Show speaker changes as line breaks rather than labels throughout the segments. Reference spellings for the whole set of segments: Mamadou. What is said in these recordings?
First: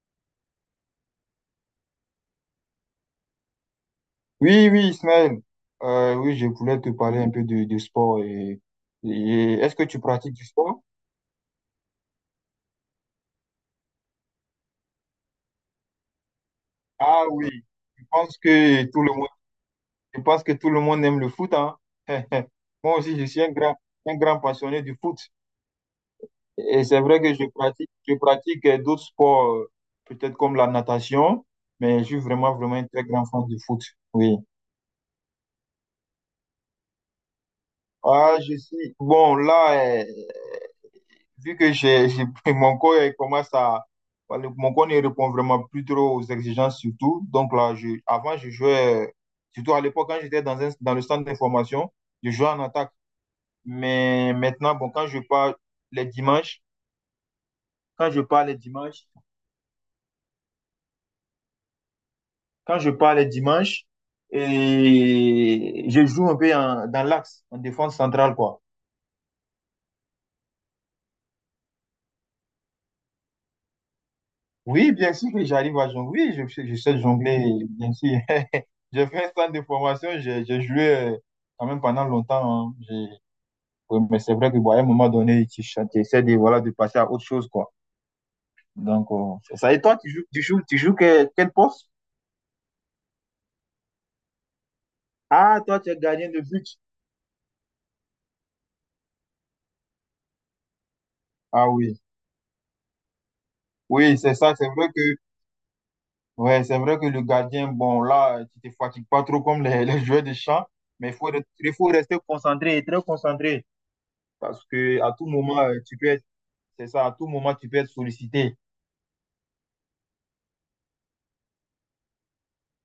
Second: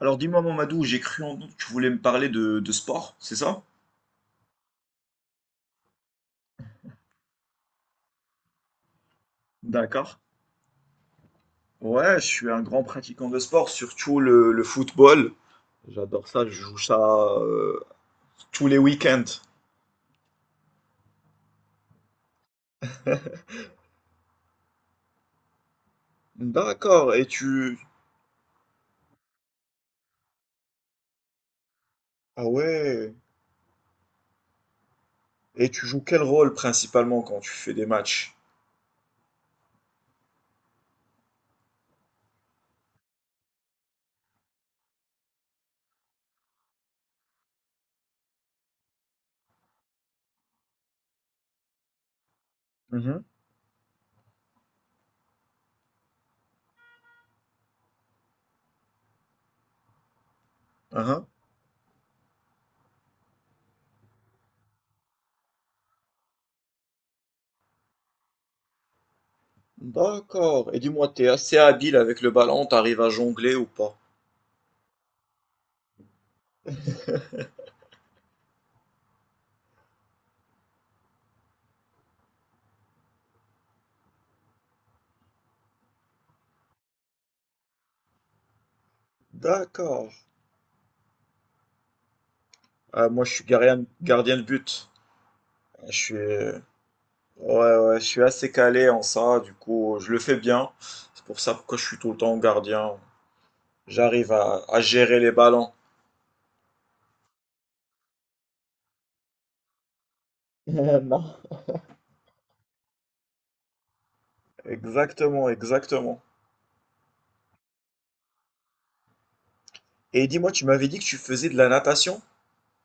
Alors dis-moi, Mamadou, j'ai cru en doute que tu voulais me parler de sport, c'est ça?
Oui, oui, Ismaël. Oui, je voulais te parler un peu de sport. Et est-ce que tu
D'accord.
pratiques du sport?
Ouais, je suis un grand pratiquant de sport, surtout le football. J'adore ça, je joue ça
Ah oui, je pense
tous les
que tout le
week-ends.
monde, je pense que tout le monde aime le foot, hein. Moi aussi, je suis un grand passionné du foot. Et c'est
D'accord,
vrai
et
que
tu...
je pratique d'autres sports, peut-être comme la natation, mais je suis
Ah
vraiment, vraiment un très
ouais,
grand fan du foot. Oui.
et tu joues quel rôle principalement quand tu fais des matchs?
Ah, je suis. Bon, là, vu que mon corps il commence à, voilà, mon corps ne répond vraiment plus trop aux exigences surtout. Donc là, avant, je jouais, surtout à l'époque, quand j'étais dans le centre d'information, je jouais en attaque.
Mhm.
Mais maintenant, bon, quand je pars les dimanches, quand je pars les dimanches,
Uhum.
quand je pars les dimanches, et je joue un peu dans l'axe, en défense centrale, quoi.
D'accord, et dis-moi, t'es assez habile avec le ballon, t'arrives à jongler ou pas?
Oui, bien sûr que j'arrive à jongler. Oui, je sais jongler, bien sûr. J'ai fait un centre de formation, j'ai joué quand même pendant longtemps, hein. Oui, mais c'est vrai que bon, à un moment donné, tu essaies voilà, de passer à autre chose, quoi. Donc, c'est ça. Et toi,
D'accord.
quel poste?
Ah, moi, je suis gardien, gardien de but.
Ah, toi, tu
Je
es
suis,
gardien de
ouais,
but.
ouais, je suis assez calé en ça, du coup, je le fais bien. C'est pour ça
Ah
que je suis
oui.
tout le temps gardien.
Oui,
J'arrive
c'est ça.
à, à gérer les ballons.
C'est vrai que le gardien, bon, là, tu te fatigues pas trop comme les, les joueurs de champ, mais
Non.
il faut rester concentré, très concentré parce que à tout
Exactement,
moment, tu peux
exactement.
être C'est ça, à tout moment, tu peux être sollicité.
Et dis-moi, tu m'avais dit que tu faisais de la natation?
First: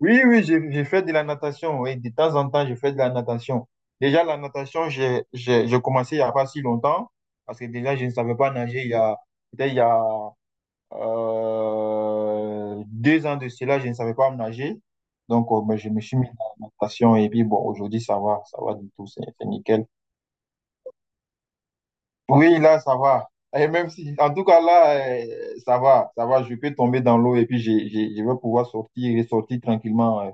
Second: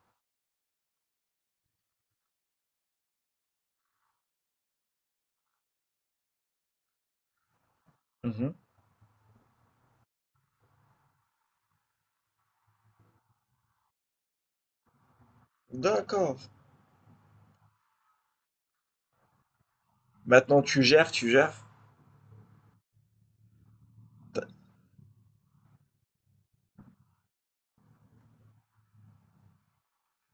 Oui, oui, j'ai fait de la natation. Oui, de temps en temps, je fais de la natation. Déjà, la natation, j'ai commencé il n'y a pas si longtemps, parce que déjà, je ne savais pas
Mhm.
nager peut-être il y a 2 ans de cela, je ne savais pas nager. Donc, ben, je me suis mis à
D'accord.
la natation et puis, bon, aujourd'hui, ça va du tout, c'est nickel.
Maintenant, tu gères, tu gères.
Oui, là, ça va. Et même si, en tout
T'as-
cas, là, ça va, je peux tomber dans l'eau et puis j'ai je vais pouvoir sortir et sortir tranquillement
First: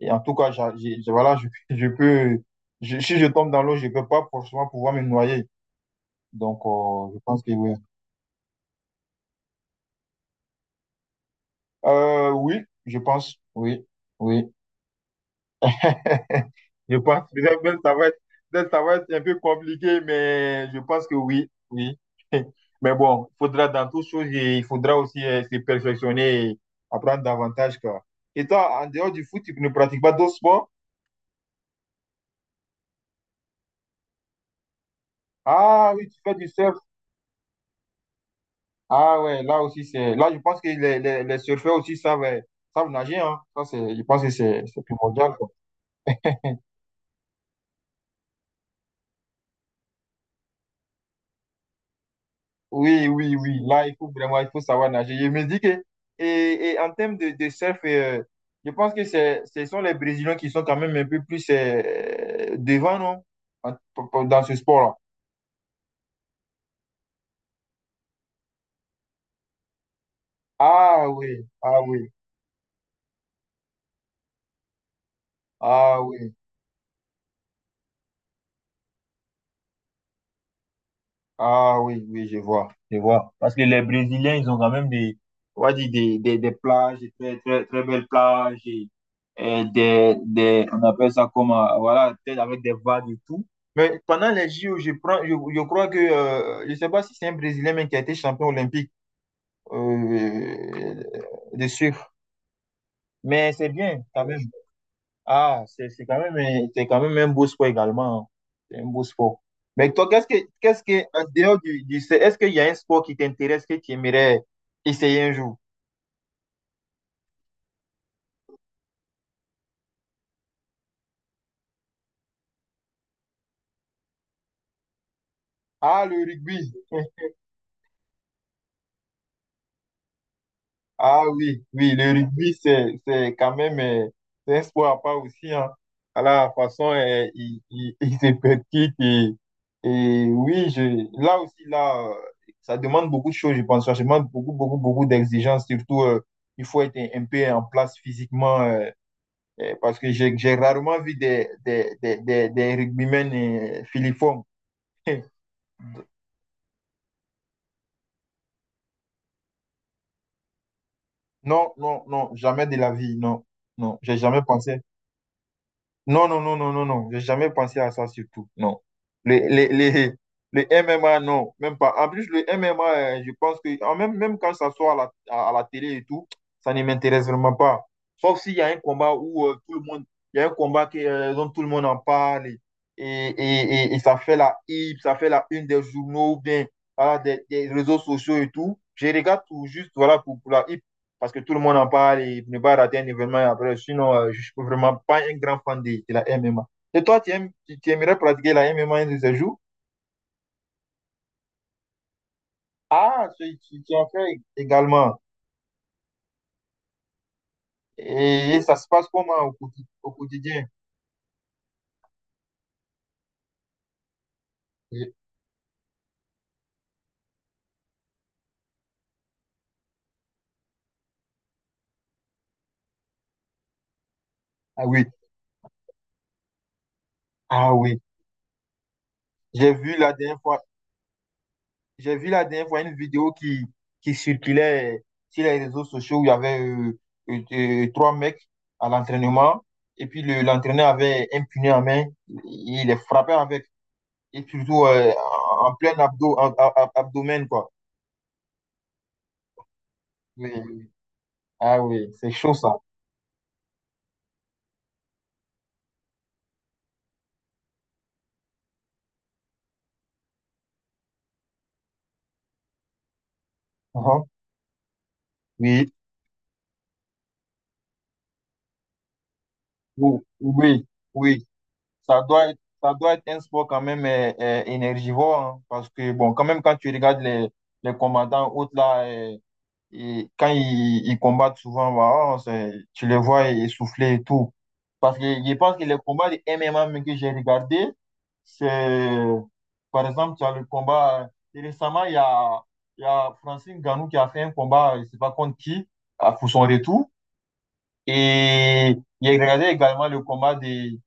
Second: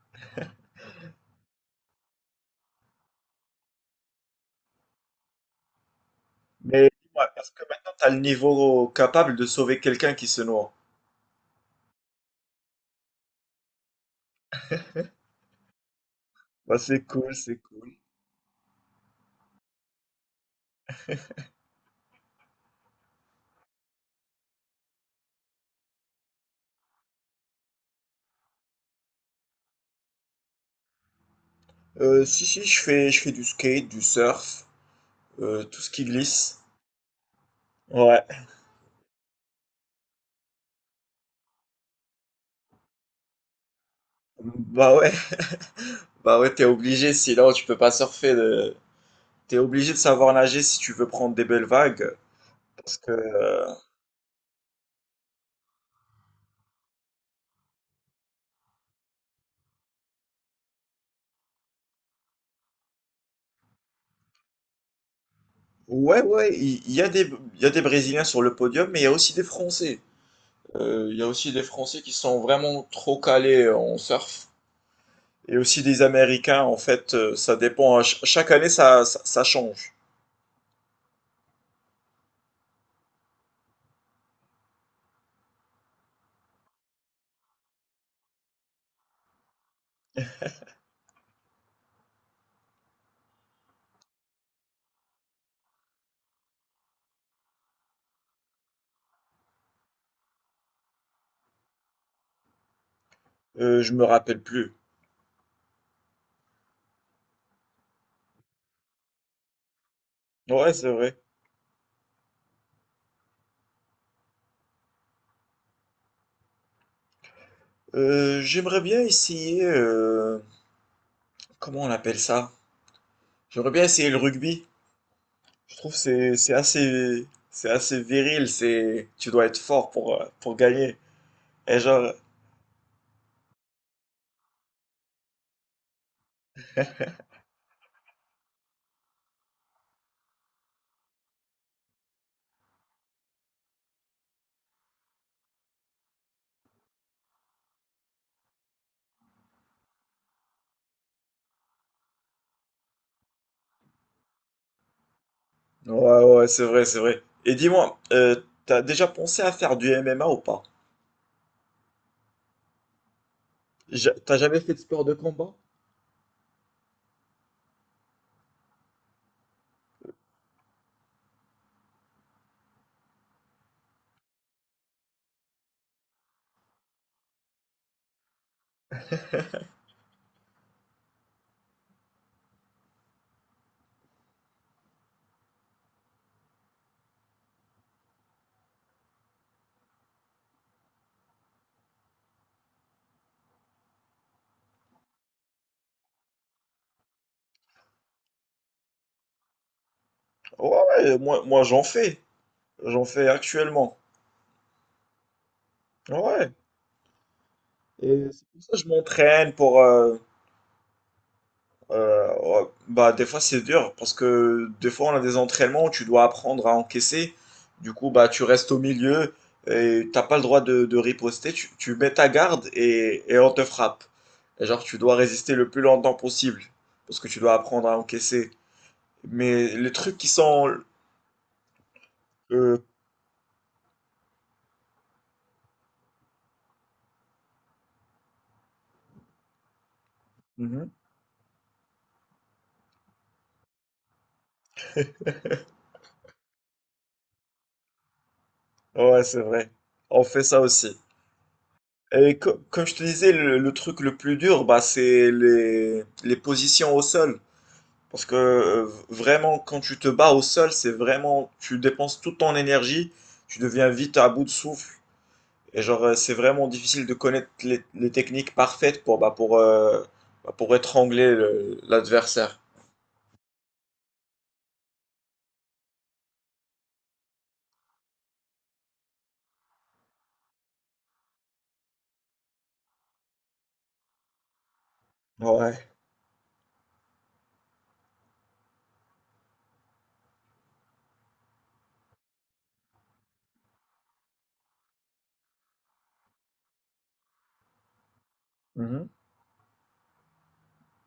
Et en tout cas, voilà, je peux, si je tombe dans l'eau, je peux pas forcément pouvoir me noyer. Donc,
Mais
je
dis-moi,
pense
est-ce
que
que
oui.
maintenant, tu as le niveau capable de sauver quelqu'un qui se noie?
Oui, je pense, oui, oui.
Bah,
Je
c'est
pense,
cool, c'est cool.
peut-être ça va être un peu compliqué, mais je pense que oui, oui. Mais bon, il faudra dans toutes choses, et il faudra aussi se perfectionner et apprendre davantage, quoi. Et toi, en dehors du foot, tu ne pratiques pas d'autres sports?
Si, si, je fais du skate, du surf, tout ce
Ah
qui
oui, tu fais du
glisse.
surf.
Ouais.
Ah ouais, là aussi, c'est. Là, je pense que les surfeurs aussi savent, savent nager, hein. Je pense que c'est
Bah ouais.
primordial, quoi.
Bah ouais, t'es obligé, sinon tu peux pas surfer. Le... T'es obligé de savoir nager si tu veux prendre des belles vagues. Parce
Oui,
que,
oui, oui. Là, il faut savoir nager. Je me dis que. Et en termes de surf, je pense que ce sont les Brésiliens qui sont quand même un peu plus devant, non? En- Dans ce sport-là.
ouais, ouais, il y a il y a des Brésiliens sur le podium, mais il y a aussi des Français.
Ah
Il y a
oui,
aussi des
ah
Français
oui,
qui sont vraiment trop calés en surf. Et aussi
ah
des
oui.
Américains, en fait, ça dépend, hein. Chaque année, ça change.
Ah oui, oui, je vois, je vois. Parce que les Brésiliens, ils ont quand même on va dire des plages, des très, très, très belles plages, on appelle ça comme, voilà, peut-être avec des vagues et tout. Mais pendant les JO, je crois que je sais pas si c'est un Brésilien, mais qui a été champion olympique, euh, de surf. Mais c'est
Je me
bien, quand même.
rappelle plus.
Ah, c'est quand même un beau sport également, hein. C'est un beau sport. Mais toi,
Ouais, c'est vrai.
en dehors est-ce qu'il y a un sport qui t'intéresse, que tu aimerais essayer un jour?
J'aimerais bien essayer, comment on appelle ça? J'aimerais bien essayer le rugby. Je trouve que
Ah, le
c'est
rugby.
assez, c'est assez viril, c'est tu dois être fort pour gagner.
Ah oui,
Et
oui,
genre
le rugby, c'est quand même c'est un sport à part aussi, hein. À la façon, il se pratique. Et oui, là aussi, là, ça demande beaucoup de choses, je pense. Ça demande beaucoup, beaucoup, beaucoup d'exigences. Surtout, il faut être un peu en place physiquement, parce que j'ai rarement vu des rugbymen filiformes.
ouais, ouais, c'est vrai, c'est vrai. Et dis-moi, t'as déjà pensé à faire du MMA ou pas?
Non, non, non, jamais de la vie, non. Non, j'ai
T'as
jamais
jamais fait de
pensé.
sport de combat?
Non, non, non, non, non, non. J'ai jamais pensé à ça surtout. Non. Le, le, le, le M M A non, même pas. En plus, le M MMA, je pense que même quand ça sort à la, à la télé et tout, ça ne m'intéresse vraiment pas. Sauf s'il y a un combat où tout le monde, il y a un combat dont tout le monde en parle et, et ça fait la hype, ça fait la une des journaux ou bien voilà, des réseaux sociaux et tout. Je regarde tout juste voilà, pour la hype parce que tout le monde en parle et ne pas rater un événement après. Sinon, je ne suis vraiment pas un grand fan de la MMA. Et toi, tu aimerais pratiquer la MMA un de ces jours?
Ouais, ouais, moi j'en fais. J'en fais
Ah, tu
actuellement.
en fais également.
Ouais. Et c'est
Et,
pour
et
ça
ça
que je
se passe comment
m'entraîne pour
au quotidien?
euh, ouais, bah, des fois, c'est dur parce que des fois,
Je-
on a des entraînements où tu dois apprendre à encaisser. Du coup, bah, tu restes au milieu et t'as pas le droit de riposter. Tu mets ta garde et on te frappe. Et genre,
Ah
tu
oui,
dois résister le plus longtemps possible parce que tu dois
ah
apprendre à
oui.
encaisser. Mais
J'ai
les
vu la
trucs qui
dernière fois,
sont.
j'ai vu la dernière fois
Euh,
une vidéo qui circulait sur les réseaux sociaux où il y avait trois mecs à l'entraînement. Et puis l'entraîneur
mhm.
avait un punais en main. Il les frappait avec et toujours en plein abdomen, quoi.
Ouais, c'est vrai. On fait
Oui,
ça
oui.
aussi.
Ah oui, c'est
Et
chaud ça.
comme je te disais, le truc le plus dur, bah, c'est les positions au sol. Parce que vraiment, quand tu te bats au sol, c'est vraiment, tu dépenses toute ton énergie, tu deviens vite
Uhum.
à bout de souffle. Et
Oui,
genre, c'est vraiment difficile de connaître les techniques parfaites pour, bah, pour, bah, pour
oui,
étrangler
oui. Ça doit être,
l'adversaire.
ça doit être un sport quand même énergivore, hein, parce que, bon, quand même, quand tu regardes les commandants autres là, Et quand ils combattent souvent, bah, oh, tu les vois essoufflés et tout. Parce que je pense que
Ouais.
les combats de MMA même que j'ai regardé, c'est, par exemple, tu as le combat, et récemment, il y a Francine Ganou qui a fait un combat, je ne sais pas contre qui, pour son retour. Et
Mhm.
j'ai regardé également le combat de,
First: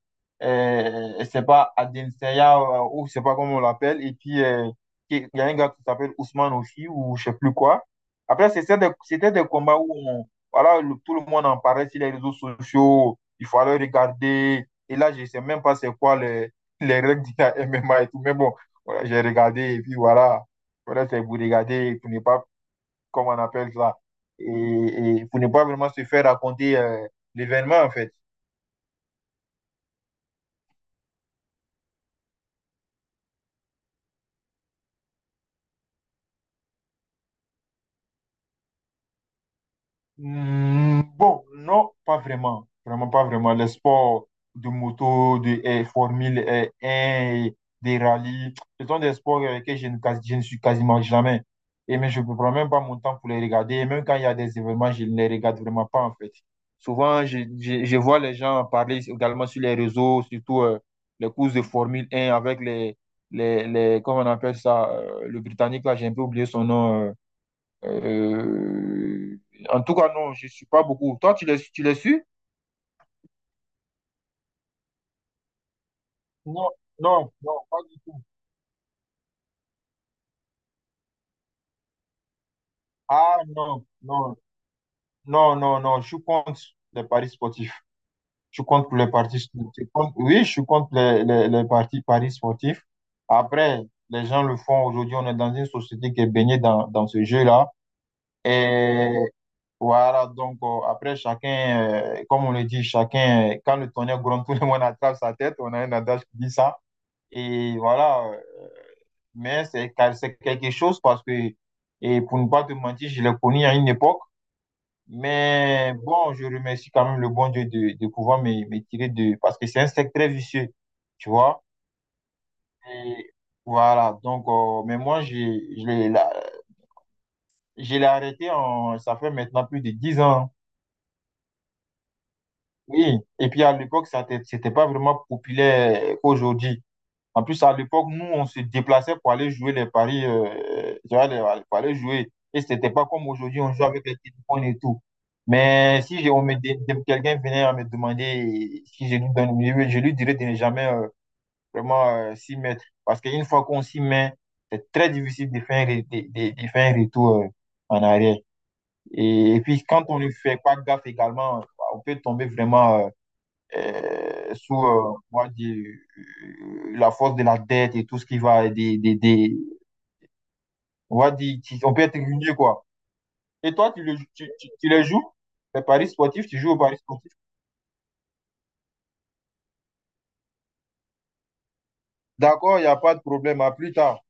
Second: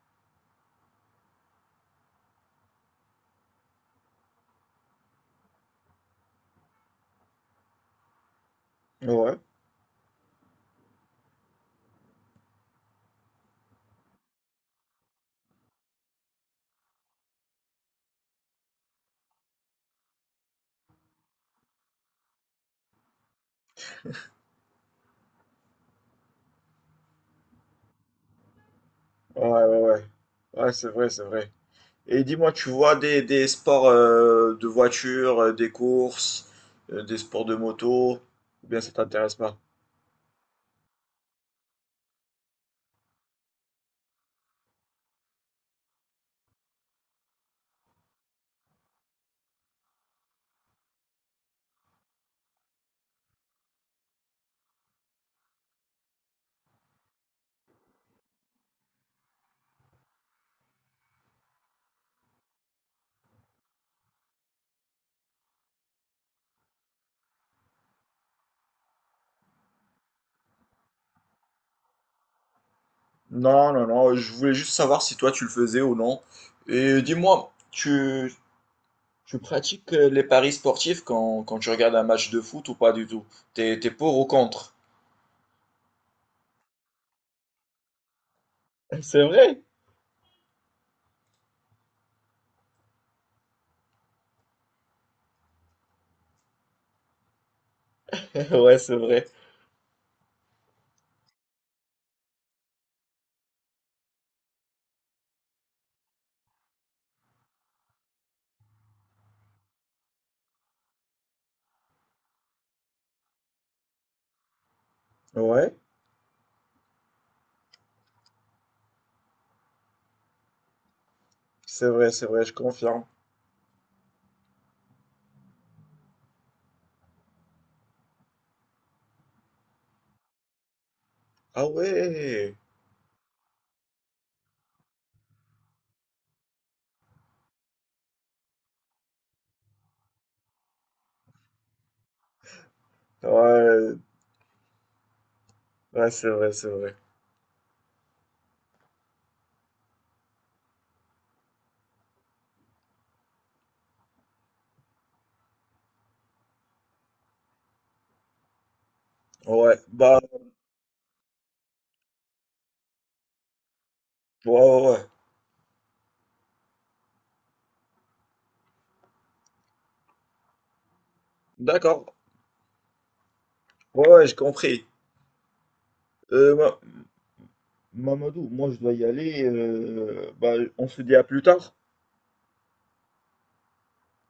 euh, c'est pas Adesanya ou je sais pas comment on l'appelle. Et puis, il y a un gars qui s'appelle Ousmane aussi, ou je sais plus quoi. Après, c'était
Ouais.
des combats où voilà, tout le monde en parlait sur les réseaux sociaux. Il fallait regarder. Et là, je sais même pas c'est quoi les règles du MMA et tout. Mais bon, voilà, j'ai regardé et puis voilà. Voilà, c'est vous regardez pour ne pas, comme on appelle ça, et pour ne pas vraiment se faire raconter l'événement, en fait.
Ouais, ouais, ouais. Ouais, c'est vrai, c'est vrai. Et dis-moi, tu vois des sports de voiture, des courses, des sports de moto, ou bien ça t'intéresse pas?
Hmm, bon, non, pas vraiment. Vraiment pas vraiment. Les sports de moto, Formule 1, des rallyes, ce sont des sports que je ne suis quasiment jamais. Et mais je ne prends même pas mon temps pour les regarder. Et même quand il y a des événements, je ne les regarde vraiment pas en fait. Souvent, je vois les gens parler également sur les réseaux, surtout les courses de Formule 1 avec les, comment on appelle ça, le Britannique, là, j'ai un peu oublié son nom. Euh, En tout cas, non, je ne suis pas beaucoup. Toi, tu l'as su
Non, non, non, je voulais juste savoir si toi tu le faisais ou non.
Non,
Et
non,
dis-moi,
non, pas du tout.
tu pratiques les paris sportifs quand, quand tu regardes un match de foot ou pas du tout?
Ah
T'es,
non,
t'es pour ou
non,
contre?
non, non, non, je suis contre les paris sportifs. Je suis contre les
C'est
paris
vrai?
sportifs. Oui, je suis contre paris sportifs. Après, les gens le font aujourd'hui. On est dans une société qui est baignée dans ce jeu-là.
Ouais, c'est
Et
vrai.
voilà, donc après, chacun, comme on le dit, chacun, quand le tonnerre gronde, tout le monde attrape sa tête. On a un adage qui dit ça. Et voilà, mais c'est quelque chose parce que, et pour ne pas te mentir, je l'ai connu à une époque.
Ouais,
Mais bon, je remercie quand même le bon Dieu de pouvoir me tirer de… Parce que c'est un secteur très vicieux, tu vois.
c'est vrai, je confirme.
Et voilà, donc, mais moi, je l'ai arrêté, ça fait maintenant plus de 10 ans.
Ah ouais,
Oui, et puis à l'époque, ça n'était pas vraiment populaire qu'aujourd'hui. En plus, à l'époque, nous, on se déplaçait pour aller jouer les paris, tu vois, pour aller jouer. Et c'était pas comme aujourd'hui, on joue
ouais,
avec les téléphones et tout. Mais
ouais,
si
c'est
j'ai- on
vrai,
me
c'est
dé-
vrai.
dé- quelqu'un venait à me demander si je lui donne, je lui dirais de ne jamais vraiment s'y mettre. Parce qu'une fois qu'on s'y met, c'est très difficile de faire un retour en arrière. Et
Ouais,
puis, quand
bah,
on ne fait pas gaffe également, on peut tomber vraiment
ouais,
sous
ouais, ouais.
on va dire, la force de la dette et tout ce qui va on va dire, on peut
D'accord,
être ruiné, quoi. Et toi, tu,
ouais,
le,
ouais, j'ai
tu, tu,
compris.
tu les joues, les paris sportifs,
Euh,
tu joues aux
Ma-
paris sportifs.
Mamadou, moi je dois y aller. Euh, bah, on se dit à plus tard.
D'accord, il n'y a pas de problème, à plus tard.